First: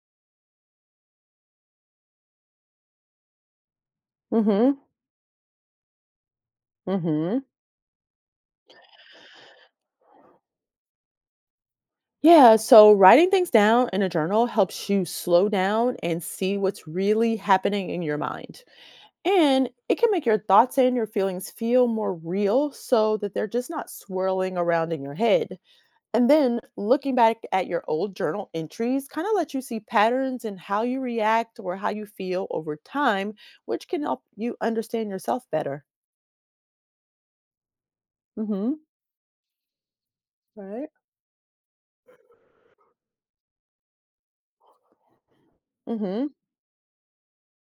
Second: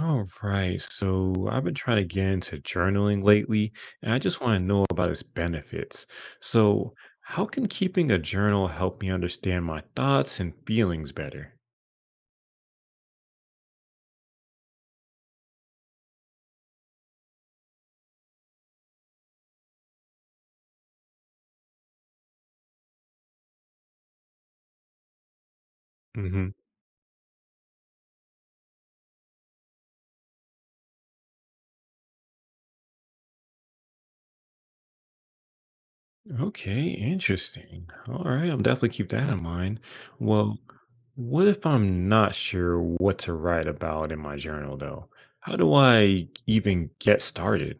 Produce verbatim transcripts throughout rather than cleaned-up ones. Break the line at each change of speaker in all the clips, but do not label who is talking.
All right, so I've been trying to get into journaling lately, and I just want to
Mhm.
know about its benefits. So,
Mhm.
how can keeping a journal help me understand my thoughts and feelings better?
Yeah, so writing things down in a journal helps you slow down and see what's really happening in your mind. And it can make your thoughts and your feelings feel more real so that they're just not swirling around in your head. And
Hmm.
then looking back at your old journal entries kind of lets you see patterns in how you react or how you feel over time, which can help you understand yourself better.
Okay, interesting. All right, I'll
Mhm.
definitely keep that in mind. Well,
Right.
what if I'm not sure what to write about in my journal, though? How do
Mm-hmm.
I even get started?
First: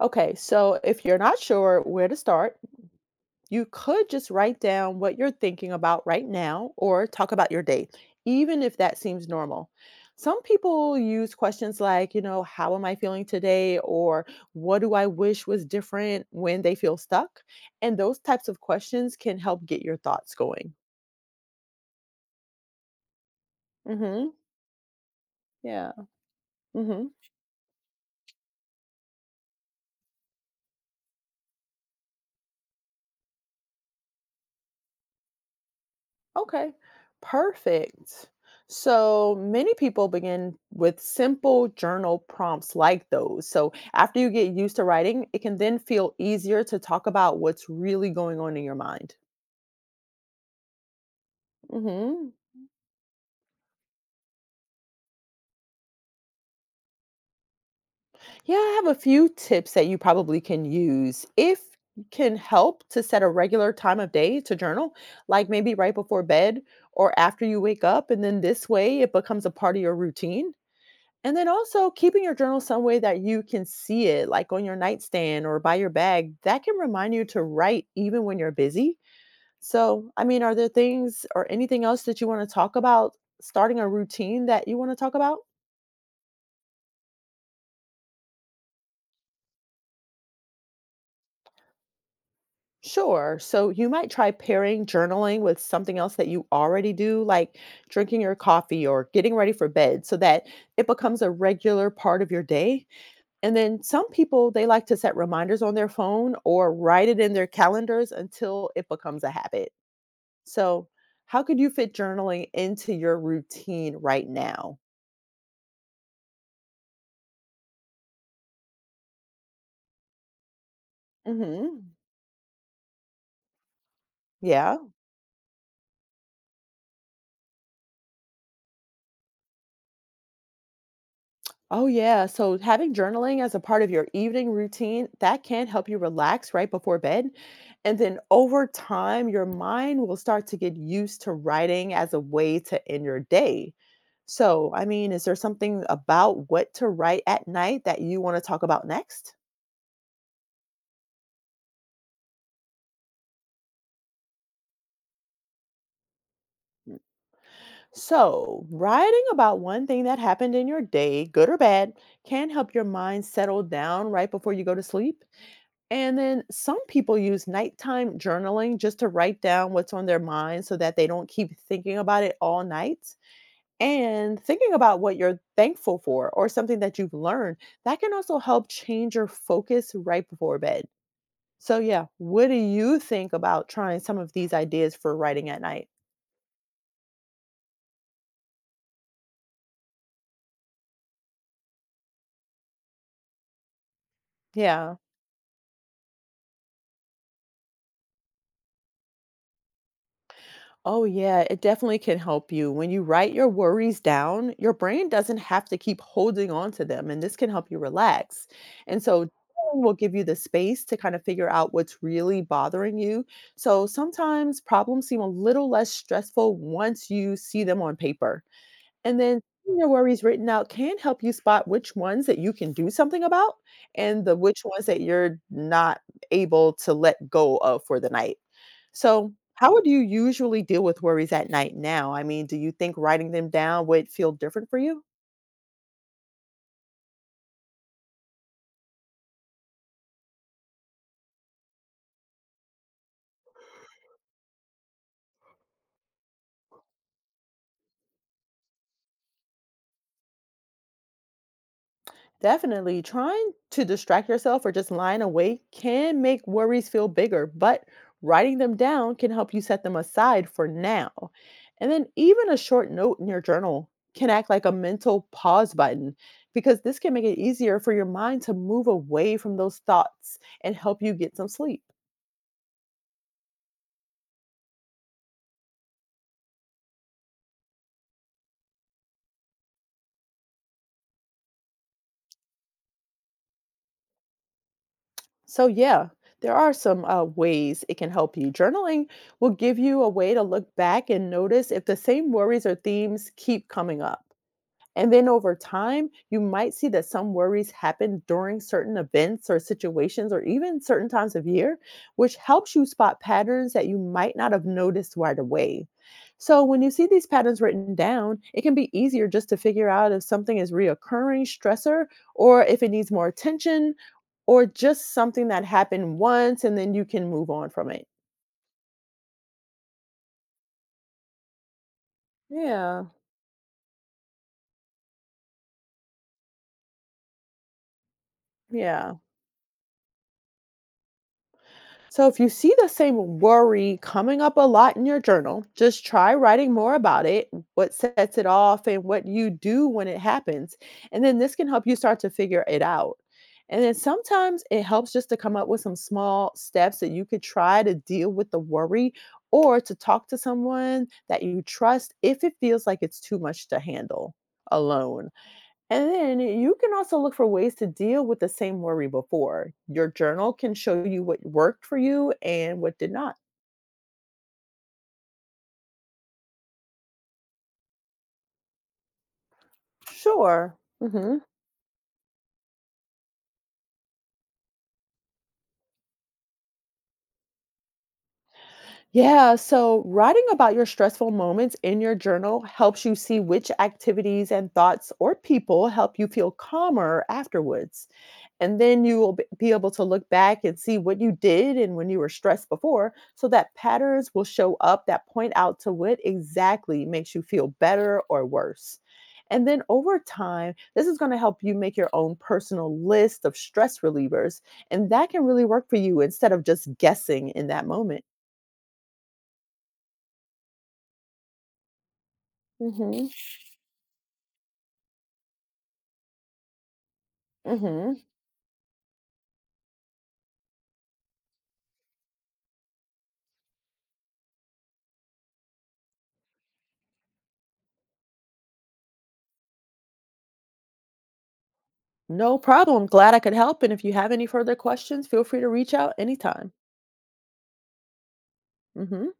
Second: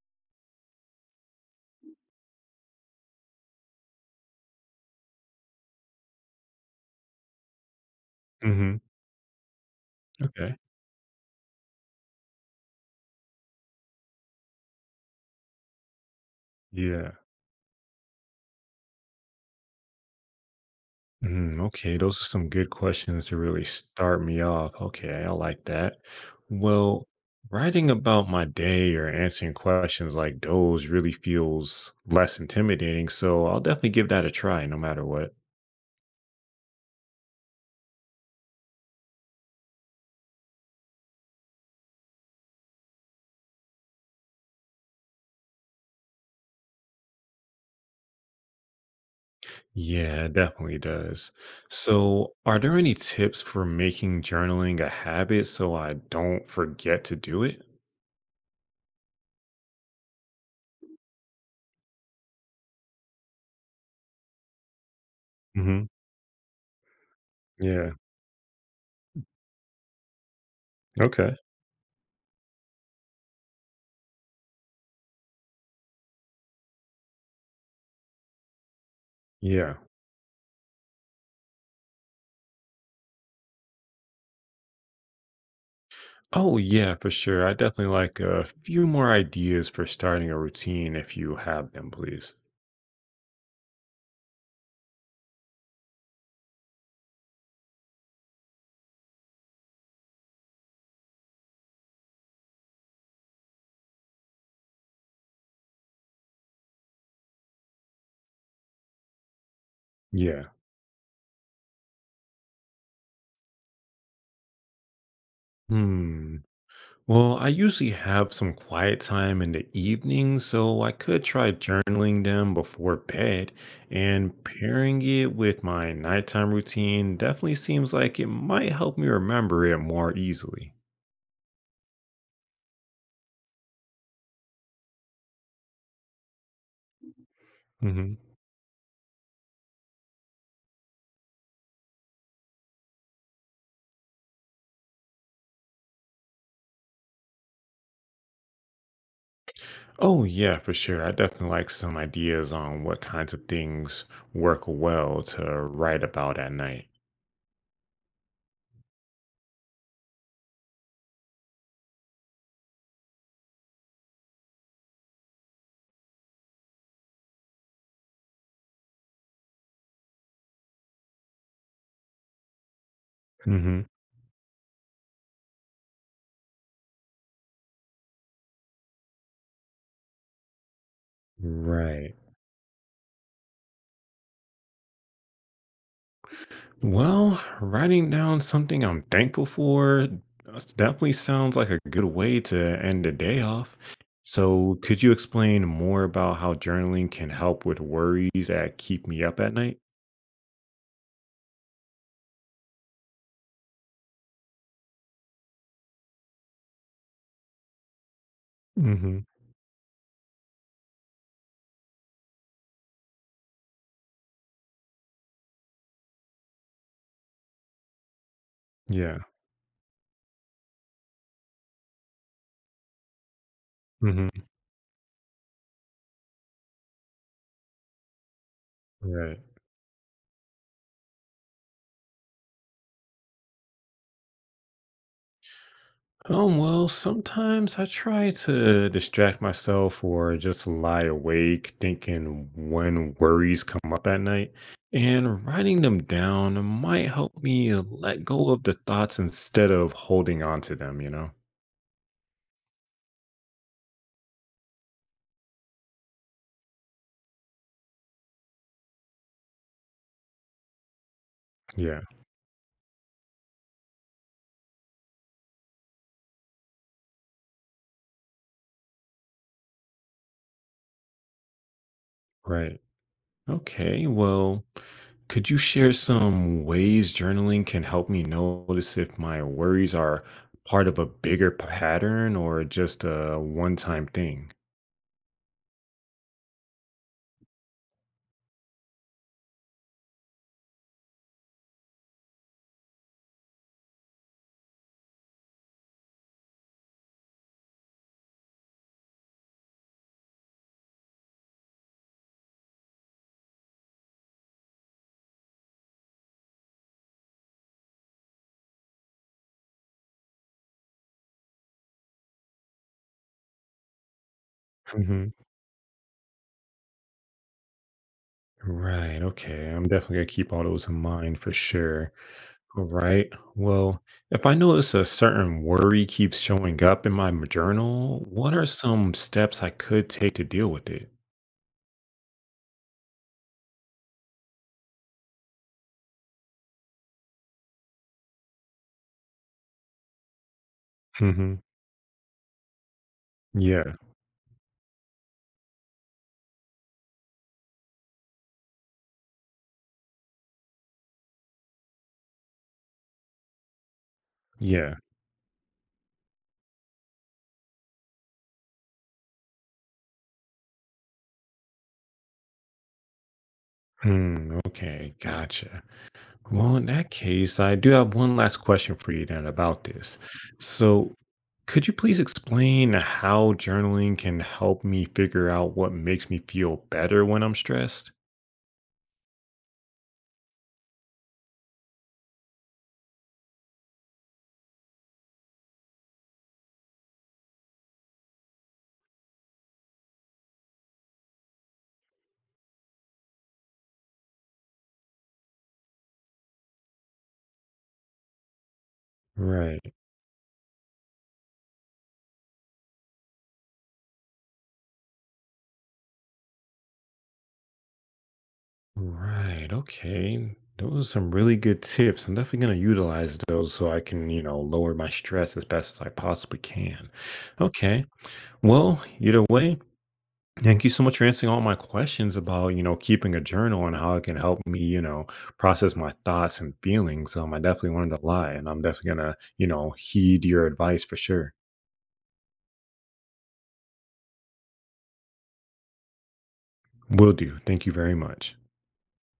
Okay, so if you're not sure where to start, you could just write down what you're thinking about right now or talk about your day, even if
Hmm.
that seems normal. Some
Okay,
people use questions like, you know, how am I feeling today? Or what do I wish was different when they feel
yeah.
stuck? And those types of questions can help get your thoughts going.
Mm, okay, those are some good questions to really start
Hmm.
me off. Okay, I like
Yeah.
that. Well,
Hmm.
writing about my day or answering questions like those really feels less intimidating, so I'll definitely give that a try no matter what.
Okay, perfect. So many people begin with simple journal prompts like those. So after you get used to writing, it can then feel easier to talk about what's really going on in your mind.
Yeah, it definitely does.
Hmm.
So, are there any tips for making journaling a habit so I don't forget to do it?
Yeah, I have a few tips that you probably can use if you can help to set a regular time of day to journal, like maybe
Hmm.
right before bed or after you wake
Yeah.
up. And then this way it becomes a part of your routine.
Okay.
And then also keeping your journal some way that you can see it, like on your nightstand or by your bag, that can remind you to write even when you're busy.
Yeah.
So, I mean, are there things or anything else that you want to talk about? Starting a routine that you want to talk about?
Oh, yeah, for sure. I definitely like a few more ideas for starting a routine if you have them, please.
Sure. So, you might try pairing journaling with something else that you already do, like drinking your coffee or getting ready for bed, so that it becomes a regular part of your day. And then some people, they like to set reminders on their phone or write it in their calendars until it becomes a habit.
Yeah.
So, how could you fit journaling into your routine right now?
Hmm. Well, I usually have some quiet time in the evening, so I could try
Hmm.
journaling them before bed, and
Yeah.
pairing it with my nighttime routine definitely seems like it might help me remember it more easily.
Oh, yeah. So, having journaling as a part of your evening routine, that can help you relax right before bed. And
Hmm.
then over time, your mind will start to get used to writing as a way to end your day. So, I mean, is there something about what to write at night that you want to talk about next?
Oh, yeah, for sure. I definitely like some ideas on what kinds of things work well to write about at night.
So, writing about one thing that happened in your day, good or bad, can help your mind settle down right before you go to sleep. And then some people use nighttime journaling just to write down what's on their mind so that they don't keep thinking about it all night. And thinking about what you're thankful for or something that you've learned, that can also help change your focus right before bed. So, yeah,
Right.
what do you think about trying some of these ideas for writing at night?
Well, writing down something I'm thankful for that's- definitely sounds like a good way to end the day off. So,
Yeah.
could you explain more about how journaling can help with worries that keep me up at night?
Oh, yeah, it definitely can help you. When you write your worries down, your brain doesn't have to keep holding on to them, and this can help you relax. And
Hmm.
so, journaling will give you the space to kind of figure out what's really bothering you. So, sometimes problems seem a little less stressful once you see them on paper.
Yeah.
And then seeing your worries written out can help you spot which ones that you can do something about and the
Hmm.
which ones that you're not able to let go of for the night. So,
Right.
how would you usually deal with worries at night now? I mean, do you think writing them down would feel different for you?
Um, well, sometimes I try to distract myself or just lie awake thinking when worries come up at night. And writing them down might help me let go of the thoughts instead of holding on to them, you know?
Definitely. Trying to distract yourself or just lying awake can make worries feel bigger, but writing them down can help you set them aside for now. And
Yeah,
then even a short note in your journal can act like a mental pause button because this can make it easier for your mind to move away from those thoughts and help you get some sleep.
right. Okay, well, could you share some ways journaling can help me notice if my worries are part of a bigger pattern or just a one time thing?
So, yeah, there are some uh, ways it can help you. Journaling will give you a way to look back and notice if the same worries or themes keep coming up. And then over time, you might see that some worries happen during certain events or situations or even certain times of year, which helps you spot patterns that you might not have noticed right away. So, when you see these patterns written down, it can be easier just to figure out if something is reoccurring stressor or if it needs more attention or just something that happened once and then you can move on from it.
Right. Okay. I'm definitely going to keep all those in mind for sure. All
Yeah.
right. Well, if I notice a certain worry keeps showing up in my m- journal, what are some
Yeah.
steps I could take to deal with it?
So, if you see the same worry coming up a lot in your journal, just try writing more about it, what sets it off, and what you do when it happens. And then this
Hmm.
can help you start to figure it out. And then
Yeah.
sometimes it helps just to come up with some small steps that you could try to deal with the worry or to talk to someone that you trust if it feels like it's too much to handle
Yeah.
alone. And then you can also look for ways to deal with the same worry before. Your journal can show you what worked for you and what did not.
Hmm. Okay. Gotcha. Well, in that case, I do have one last question for you then about this.
Sure.
So,
Hmm.
could you please explain how journaling can help me figure out what makes me feel better when I'm stressed?
Yeah. So, writing about your stressful moments in your journal helps you see which activities and thoughts or people help you feel calmer afterwards. And then you will b- be able to look back and see what you did and when you were stressed before. So that patterns will show up that point out to what exactly makes you feel better or worse. And then
Right.
over time, this is going to help you make your own personal list of stress relievers. And that can really work for you instead of just guessing in that moment.
Right. Okay. Those are some really good tips. I'm definitely going to
Hmm.
utilize those so I can, you know, lower my stress as best as I possibly can. Okay.
Hmm.
Well, either way, thank you so much for answering all my questions about, you know, keeping a journal and how it can help me, you know, process my thoughts and feelings. Um, I definitely learned a lot and I'm definitely going to, you know, heed your advice for sure.
No problem. Glad I could help. And if you have any further questions, feel free to reach out anytime.
Will do. Thank you very much.
Hmm.